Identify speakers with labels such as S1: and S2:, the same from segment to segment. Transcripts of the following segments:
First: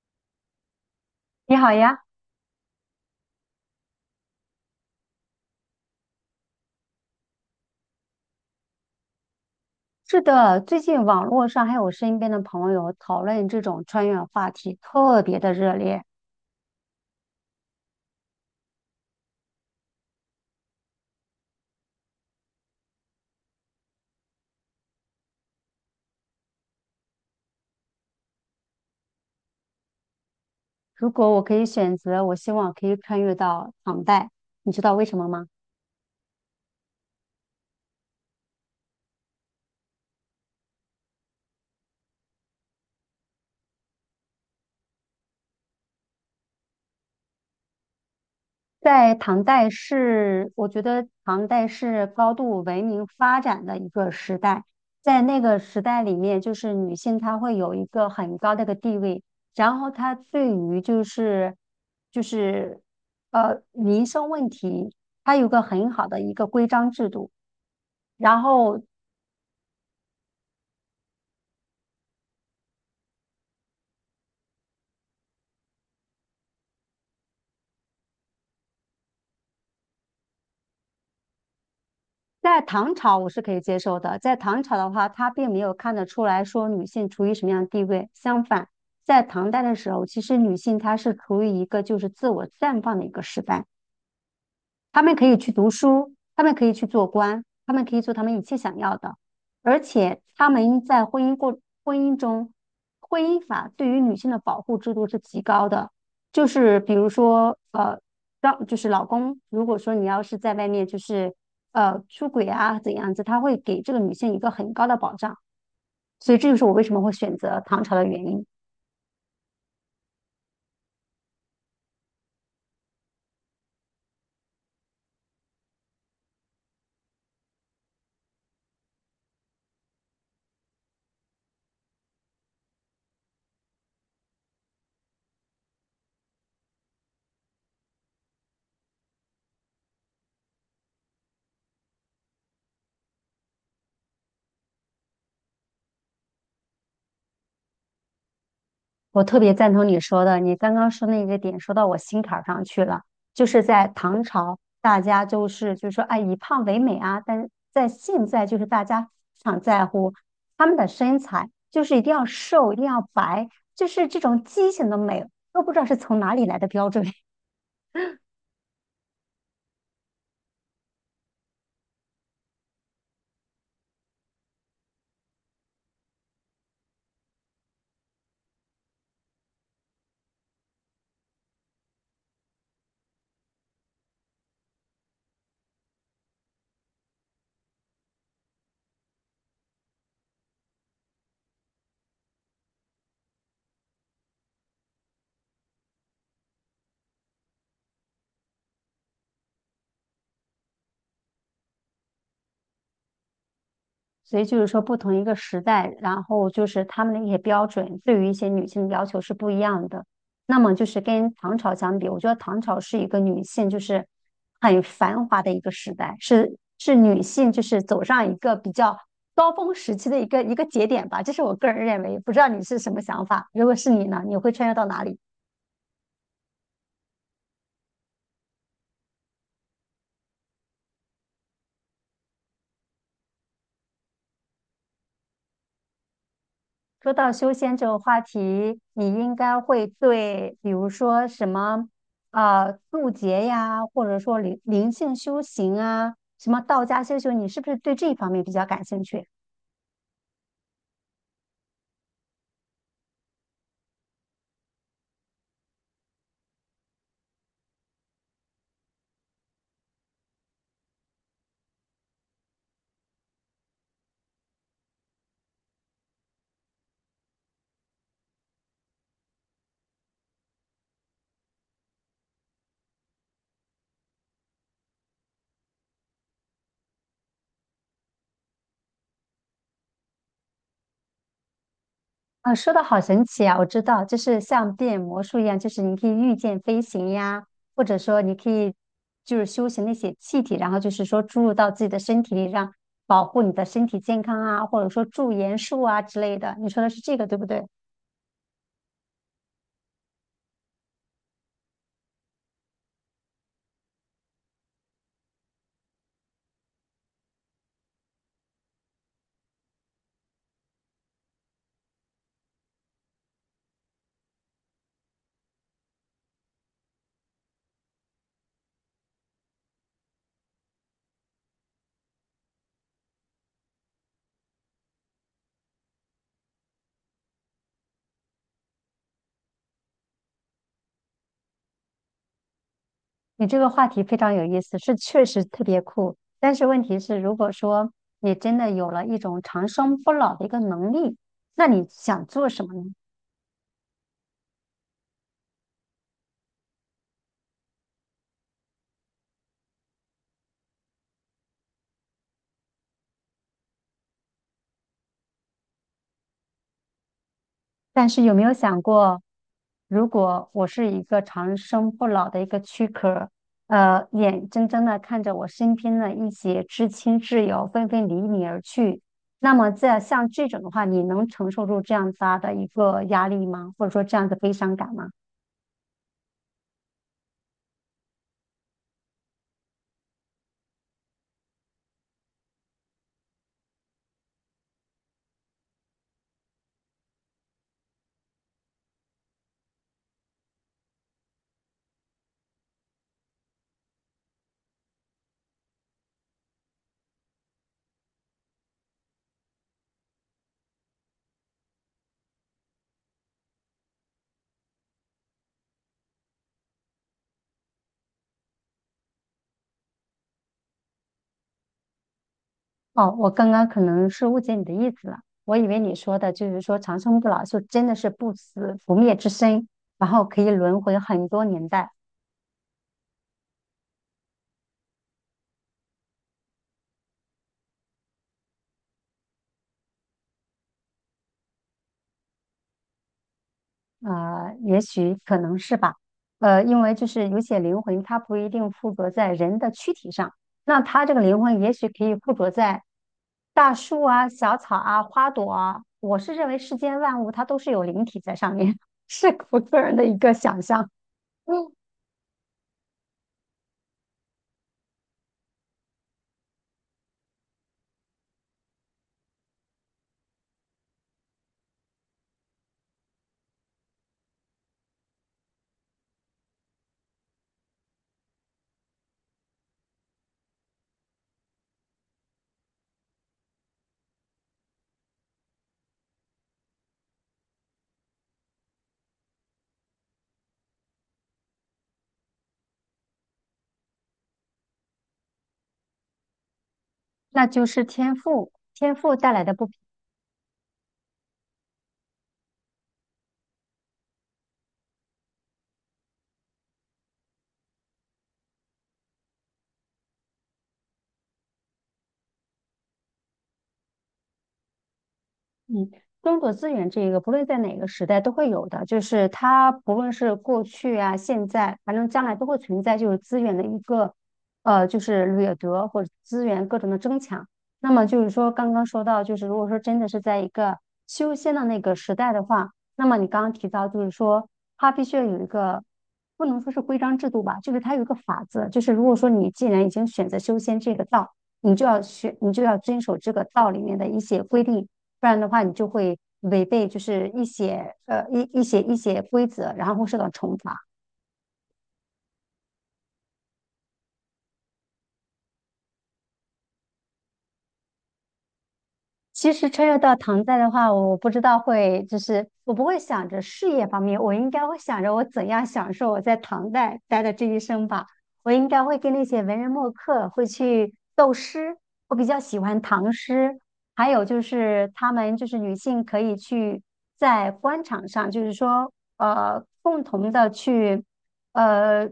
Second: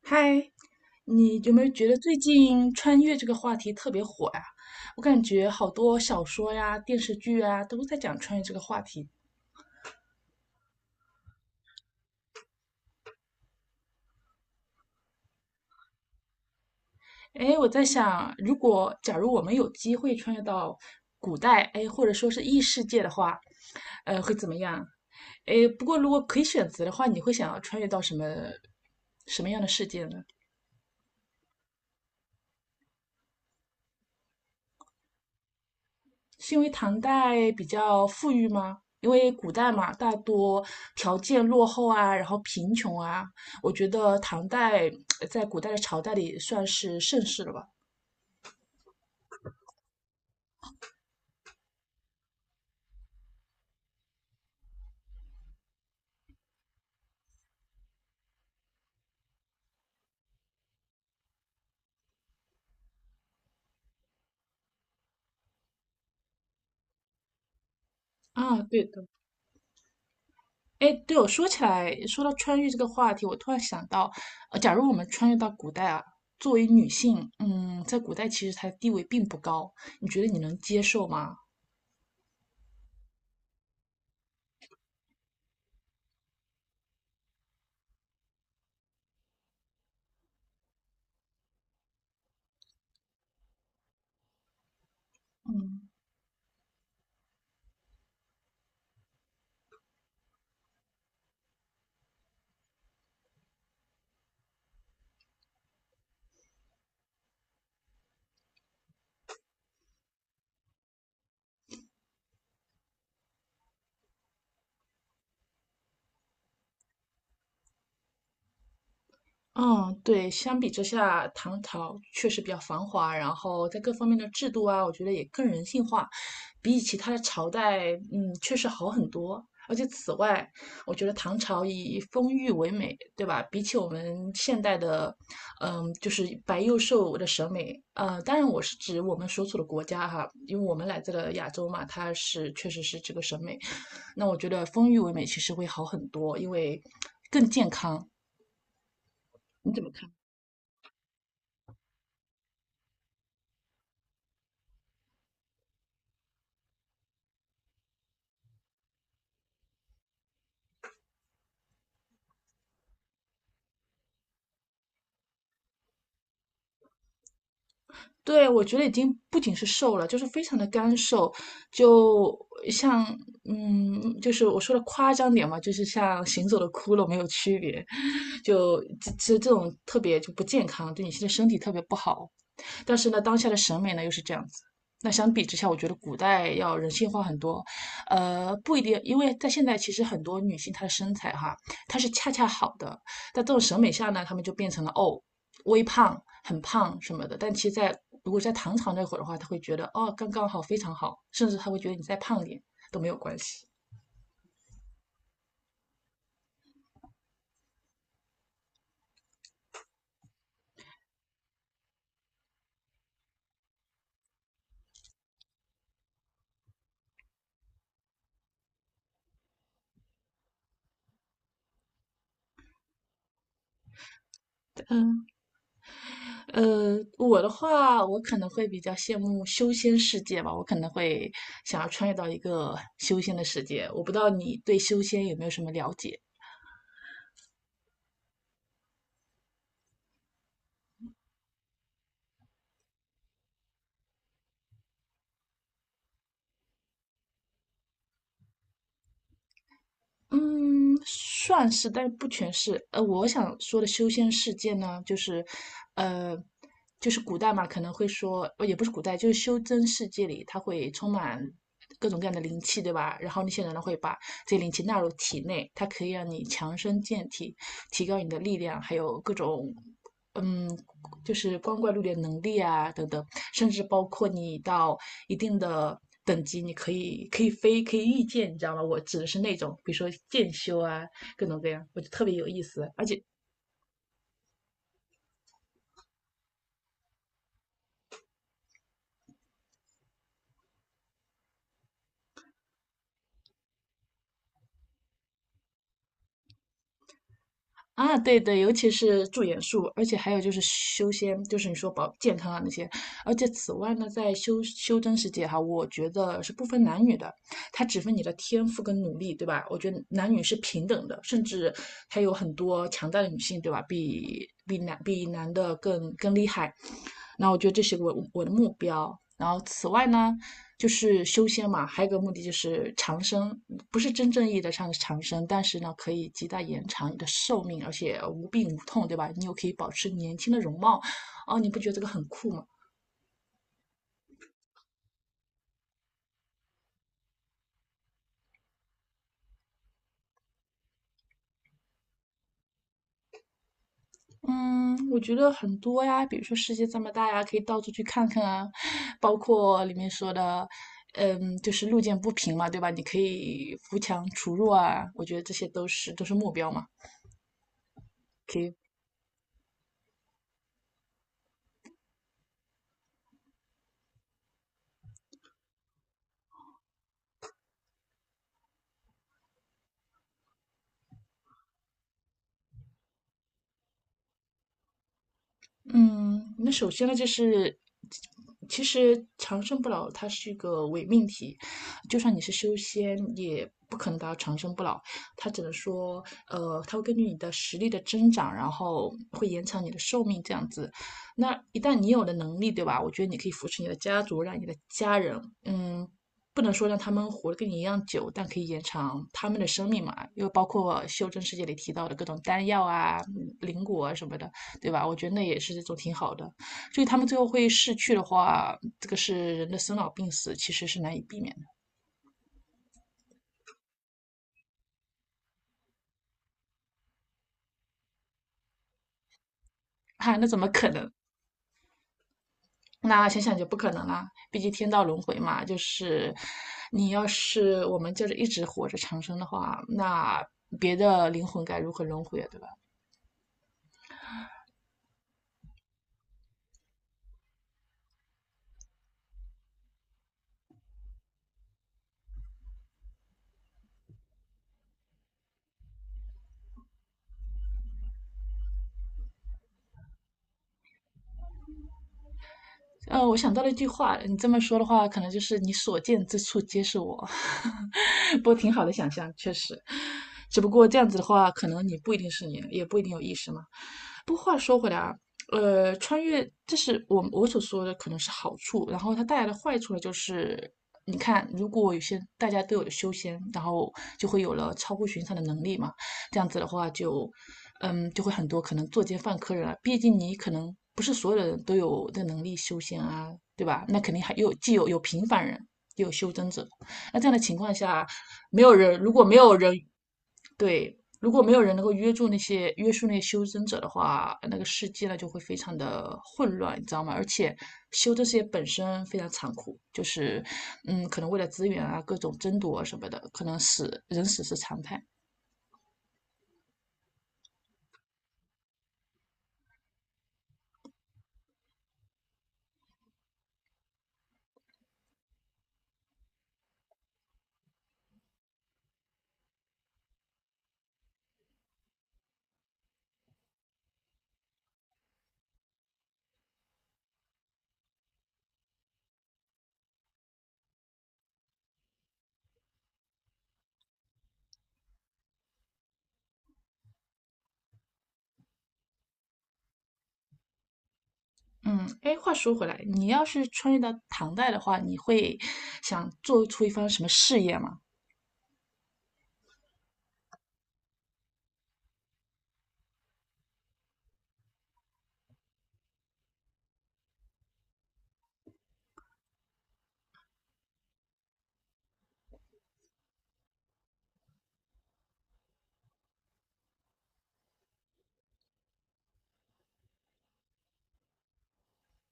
S1: 嗨，你有
S2: 你
S1: 没有
S2: 好
S1: 觉得
S2: 呀，
S1: 最近穿越这个话题特别火呀？我感觉好多小说呀、电视剧啊都在讲穿越这个话题。
S2: 是的，最近网络上还有身边的朋友讨论这种穿越话题，特别的热烈。
S1: 哎，我在想，如果假如我们有机会穿越到古代，哎，或者说是异世界的话，会怎么样？哎，不过如果可以选择的话，你会想要穿越到什么什么样的世界呢？
S2: 如果我可以选择，我希望可以穿越到唐代，你知道为什么吗？
S1: 是因为唐代比较富裕吗？因为古代嘛，大多条件落后啊，然后贫穷啊，我觉得唐代在古代的朝代里算是盛世了吧。
S2: 在唐代是，我觉得唐代是高度文明发展的一个时代，在那个时代里面，就是女性她会有一个很高的一个地位，然后她对于就是民生问题，她有个很好的一个规章制度，然
S1: 啊，
S2: 后
S1: 对的。哎，对我说起来，说到穿越这个话题，我突然想到，假如我们穿越到古代啊，作为女性，嗯，在古代其实她的地位并不高，你觉得你能接受吗？
S2: 在唐朝我是可以接受的，在唐朝的话，他并没有看得出来说女性处于什么样的地位。相反，在唐代的时候，其实女性她是处于一个就是自我绽放的一个时代。他们可以去读书，他们可以去做官，他们可以做他们一切想要的，而且他们在婚姻中，婚姻法对于女性的保护制度是极高的，就是比如说让就是老公，如果说你要是在外面就是出轨啊怎样子，他会给这个女性一个很高的保障，所以这就是我为什么会选择唐朝的原因。
S1: 嗯，对，相比之下，唐朝确实比较繁华，然后在各方面的制度啊，我觉得也更人性化，比起他的朝代，嗯，确实好很多。而且此外，我觉得唐朝以丰腴为美，对吧？比起我们现代的，嗯，就是白幼瘦的审美，当然我是指我们所处的国家哈，因为我们来自了亚洲嘛，它是确实是这个审美。那我觉得丰腴为美其实会好很多，因为更健康。
S2: 我特别赞
S1: 你怎
S2: 同
S1: 么
S2: 你
S1: 看？
S2: 说的，你刚刚说那个点说到我心坎儿上去了，就是在唐朝，大家就是说，哎，以胖为美啊，但是在现在就是大家非常在乎他们的身材，就是一定要瘦，一定要白，就是这种畸形的美，都不知道是从哪里来的标准。
S1: 对，我觉得已经不仅是瘦了，就是非常的干瘦，就像嗯，就是我说的夸张点嘛，就是像行走的骷髅没有区别，就这种特别就不健康，对你现在身体特别不好。但是呢，当下的审美呢又是这样子。那相比之下，我觉得古代要人性化很多，不一定，因为在现在其实很多女性她的身材哈，她是恰恰好的，在这种审美下呢，她们就变成了哦，微胖、很胖什么的。但其实在，如果在唐朝那会儿的话，她会觉得哦，刚刚好，非常好，甚至她会觉得你再胖点都没有关系。
S2: 所以就是说，不同一个时代，然后就是他们的一些标准，对于一些女性的要求是不一样的。那么就是跟唐朝相比，我觉得唐朝是一个女性就是很繁华的一个时代，是女性就是走上一个比较高峰时期的一个节点吧。这是我个人认为，不知道你是什么想法？如果是你呢，你会穿越到哪里？
S1: 嗯，我的话，我可能会比较羡慕修仙世界吧，我可能会想要穿越到一个修仙的世界。我不知道你对修仙有没有什么了解？
S2: 说到修仙这个话题，你应该会对，比如说什么，渡劫呀，或者说灵性修行啊，什么道家修行，你是不是对这一方面比较感兴趣？
S1: 嗯，算是，但不全是。呃，我想说的修仙世界呢，就是，呃，就是古代嘛，可能会说，呃也不是古代，就是修真世界里，它会充满各种各样的灵气，对吧？然后那些人呢会把这些灵气纳入体内，它可以让你强身健体，提高你的力量，还有各种，嗯，就是光怪陆离的能力啊等等，甚至包括你到一定的等级，你可以飞，可以御剑，你知道吗？我指的是那种，比如说剑修啊，各种各样，我就特别有
S2: 啊、
S1: 意
S2: 说的
S1: 思，
S2: 好
S1: 而且。
S2: 神奇啊！我知道，就是像变魔术一样，就是你可以御剑飞行呀，或者说你可以就是修行那些气体，然后就是说注入到自己的身体里，让保护你的身体健康啊，或者说驻颜术啊之类的。你说的是这个，对不对？
S1: 啊，对对，尤其是驻颜术，而且还有就是修仙，就是你说保健康啊那些，而且此外呢，在修真世界哈，我觉得是不分男女的，它只分你的天赋跟努力，对吧？我觉得男女是平等的，甚至还有很多强大的女性，对吧？比男的更厉害。那我觉得这是我的目标。然后此外呢，就是修仙嘛，还有一个目的就是长生，不是真正意义的上长生，但是呢，可以极大延长你的寿命，而且无病无痛，对吧？你又可以保持年轻的容貌，哦，你不觉得这个很酷吗？
S2: 你这个话题非常有意思，是确实特别酷。但是问题是，如果说你真的有了一种长生不老的一个能力，那你想做什么呢？
S1: 嗯，我觉得很多呀，比如说世界这么大呀，可以到处去看看啊，包括里面说的，嗯，就是路见不平嘛，对吧？你可以扶墙除弱啊，我觉得这些都是目标嘛，
S2: 但是有没有
S1: 可以
S2: 想过，如果我是一个长生不老的一个躯壳，眼睁睁的看着我身边的一些至亲挚友纷纷离你而去，那么在像这种的话，你能承受住这样子大的一个压力吗？或者说这样的悲伤感吗？
S1: 嗯，那首先呢，就是其实长生不老它是一个伪命题，就算你是修仙，也不可能达到长生不老。它只能说，它会根据你的实力的增长，然后会延长你的寿命这样子。那一旦你有了能力，对吧？我觉得你可以扶持你的家族，让你的家人，嗯。不能说让他们活得跟你一样久，但可以延长他们的生命嘛，又包括《修真世界》里提到的各种丹药啊、灵果啊什么的。对吧？我觉得那也是一种挺好的。所以他们最后会逝去的话，这个是人的生老病死，其实是难以避免的。
S2: 哦，我刚刚可能是误解你的意思了，我以为你说的就是说长生不老，就真的是不死不灭之身，然后
S1: 哈、啊
S2: 可
S1: 那
S2: 以
S1: 怎么
S2: 轮
S1: 可
S2: 回
S1: 能？
S2: 很多年代，
S1: 那想想就不可能啦，毕竟天道轮回嘛，就是你要是我们就是一直活着长生的话，那别的灵魂该如何轮回啊？对吧？
S2: 也许可能是吧，因为就是有些灵魂它不一定附着在人的躯体上，那它这个灵魂也许可以附着在大树啊、小草啊、花朵啊，我是认为世间万物它都是有灵体在上面，是我个人的一个想象，嗯，
S1: 我想到了一句话，你这么说的话，可能就是你所见之处皆是我。不过挺好的想象，确实。只不过这样子的话，可能你不一定是你，也不一定有意识嘛。不过话说回来啊，穿越这是我所说的可能是好处，然后它带来的坏处呢，就是你看，如果有些大家都有了修仙，然后就会有了超乎寻常的能力嘛。这样子的话就，嗯，就会很多可能作奸犯科人了。啊毕竟你可能不是所有的人都有的能力修仙啊，对吧？那肯定还有既有平凡人，也有修真者。那这样的
S2: 那
S1: 情
S2: 就
S1: 况
S2: 是
S1: 下，
S2: 天赋，
S1: 没有
S2: 天
S1: 人如
S2: 赋
S1: 果
S2: 带
S1: 没
S2: 来的
S1: 有
S2: 不平
S1: 人对，如果没有人能够约束那些修真者的话，那个世界呢就会非常的混乱，你知道吗？而且修真世界本身非常残酷，就是嗯，可能为了资源啊，各种争夺啊什么的，可能死人死是常态。
S2: 嗯，争夺资源这个，不论在哪个时代都会有的，就是它不论是过去啊、现在，反正将来都会存在，就是资源的一个就是掠夺或者资源各种的争抢。那么就是说，刚刚说到，就是如果说真的是在一个修仙的那个时代的话，那么你刚刚提到，就是说它必须要有一个不能说是规章制度吧，就是它有一个法则，就是如果说你既然已经选择修仙这个道，你就要学，你就要遵守这个道里面的一些规定。不然的话你就会违背就是一些规则，然后会受到惩罚。
S1: 嗯，哎，话说回来，你要是穿越到唐代的话，你会想做出一番什么事业吗？
S2: 其实穿越到唐代的话，我不知道会，就是我不会想着事业方面，我应该会想着我怎样享受我在唐代待的这一生吧。我应该会跟那些文人墨客会去斗诗，我比较喜欢唐诗，还有就是他们就是女性可以去在官场上，就是说共同的去呃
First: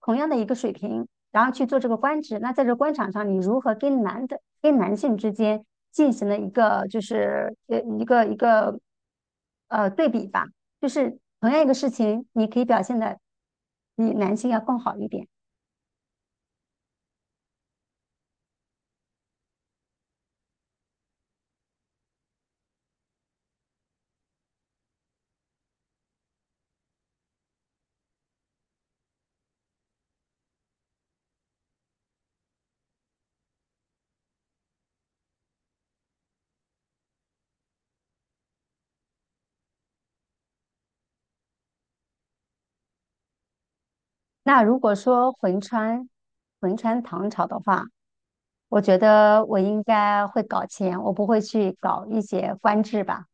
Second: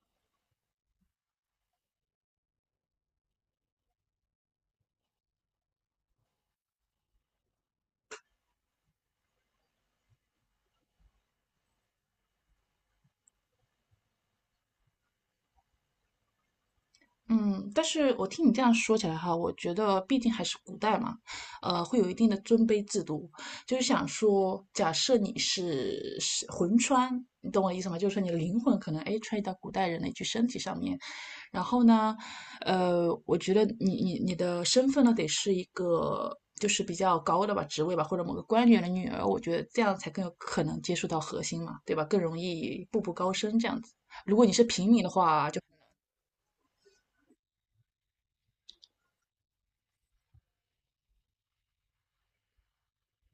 S2: 同样的一个水平，然后去做这个官职。那在这官场上，你如何跟男的？跟男性之间进行了一个就是呃一个一个呃对比吧，就是同样一个事情，你可以表现的比男性要更好一点。
S1: 嗯，但是我听你这样说起来哈，我觉得毕竟还是古代嘛，会有一定的尊卑制度。就是想说，假设你是魂穿，你懂我意思吗？就是说你的灵魂可能哎穿越到古代人的一具身体上面，然后呢，我觉得你的身份呢，得是一个就是比较高的吧，职位吧，或者某个官员的女儿，我觉得这样才更有可能接触到核心嘛，对吧？更容易步步高升这样子。如果
S2: 那如果说魂穿唐朝的话，我觉得我应该会搞钱，我不会去搞一些官制吧。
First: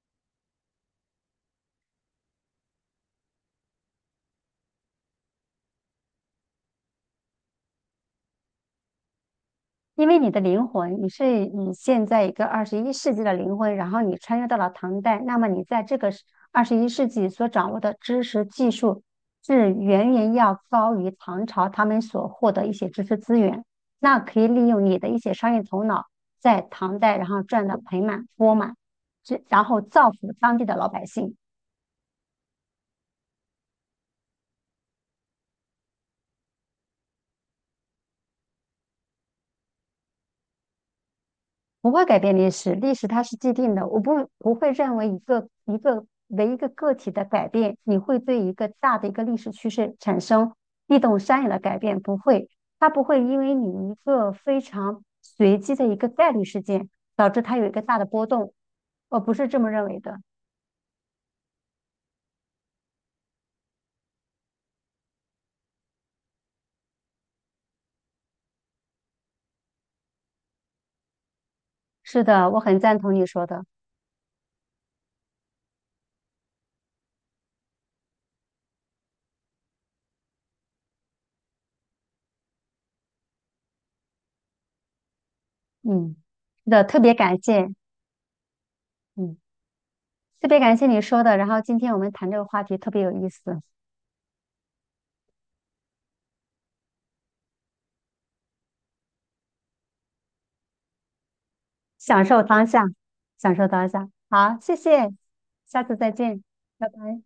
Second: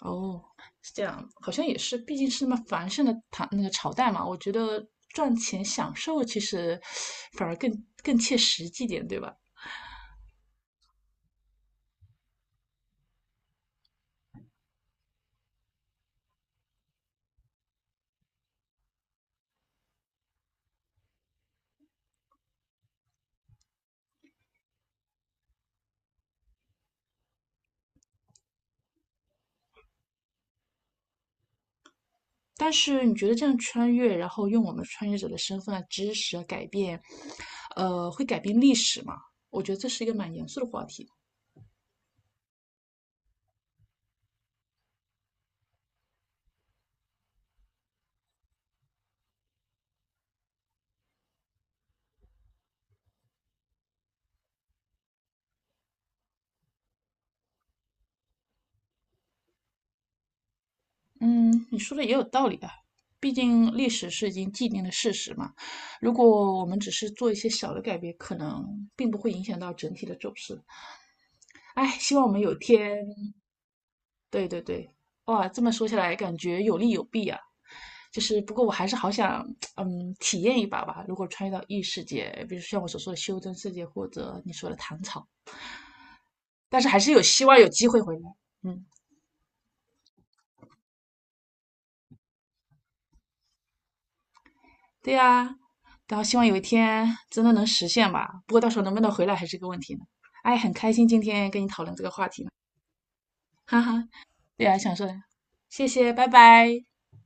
S1: 哦，是这样，好像也是，毕竟是那么繁盛的唐那个朝代嘛，我觉得赚钱享受其实反而更切实际点，对吧？
S2: 因为你的灵魂，你是你现在一个二十一世纪的灵魂，然后你穿越到了唐代，那么你在这个二十一世纪所掌握的知识技术，是远远要高于唐朝他们所获得一些知识资源。那可以利用你的一些商业头脑，在唐代然后赚得盆满钵满，这然后造福当地的老百姓。
S1: 但是你觉得这样穿越，然后用我们穿越者的身份啊、知识啊改变，会改变历史吗？我觉得这是一个蛮严肃的话题。
S2: 不会改变历史，历史它是既定的。我不会认为一个一个为一个个体的改变，你会对一个大的一个历史趋势产生地动山摇的改变，不会。它不会因为你一个非常随机的一个概率事件，导致它有一个大的波动。我不是这么认为的。
S1: 嗯，你说的也有道理啊，毕竟历史是已经既定的事实嘛。如果我们只是做一些小的改变，可能并不会影响到整体的走势。哎，希
S2: 是
S1: 望我们
S2: 的，
S1: 有
S2: 我很赞同你
S1: 天
S2: 说的。
S1: 对对对，哇，这么说起来，感觉有利有弊啊。就是不过我还是好想，嗯，体验一把吧。如果穿越到异世界，比如像我所说的修真世界，或者你说的唐朝，
S2: 嗯，是
S1: 但
S2: 的，
S1: 是还
S2: 特
S1: 是
S2: 别
S1: 有
S2: 感
S1: 希望
S2: 谢，
S1: 有机会回来。嗯，
S2: 嗯，特别感谢你说的。然后今天我们谈这个话题特别有意思。
S1: 对呀、然后希望有一天真的能实现吧。不过到时候能不能回来还是个问题呢。哎，很开心今天跟你讨论这个
S2: 享
S1: 话
S2: 受
S1: 题呢，
S2: 当下，享受
S1: 哈
S2: 当下。
S1: 哈。
S2: 好，
S1: 对
S2: 谢
S1: 呀、想说
S2: 谢，
S1: 的
S2: 下
S1: 谢
S2: 次再
S1: 谢，拜
S2: 见，
S1: 拜。
S2: 拜拜。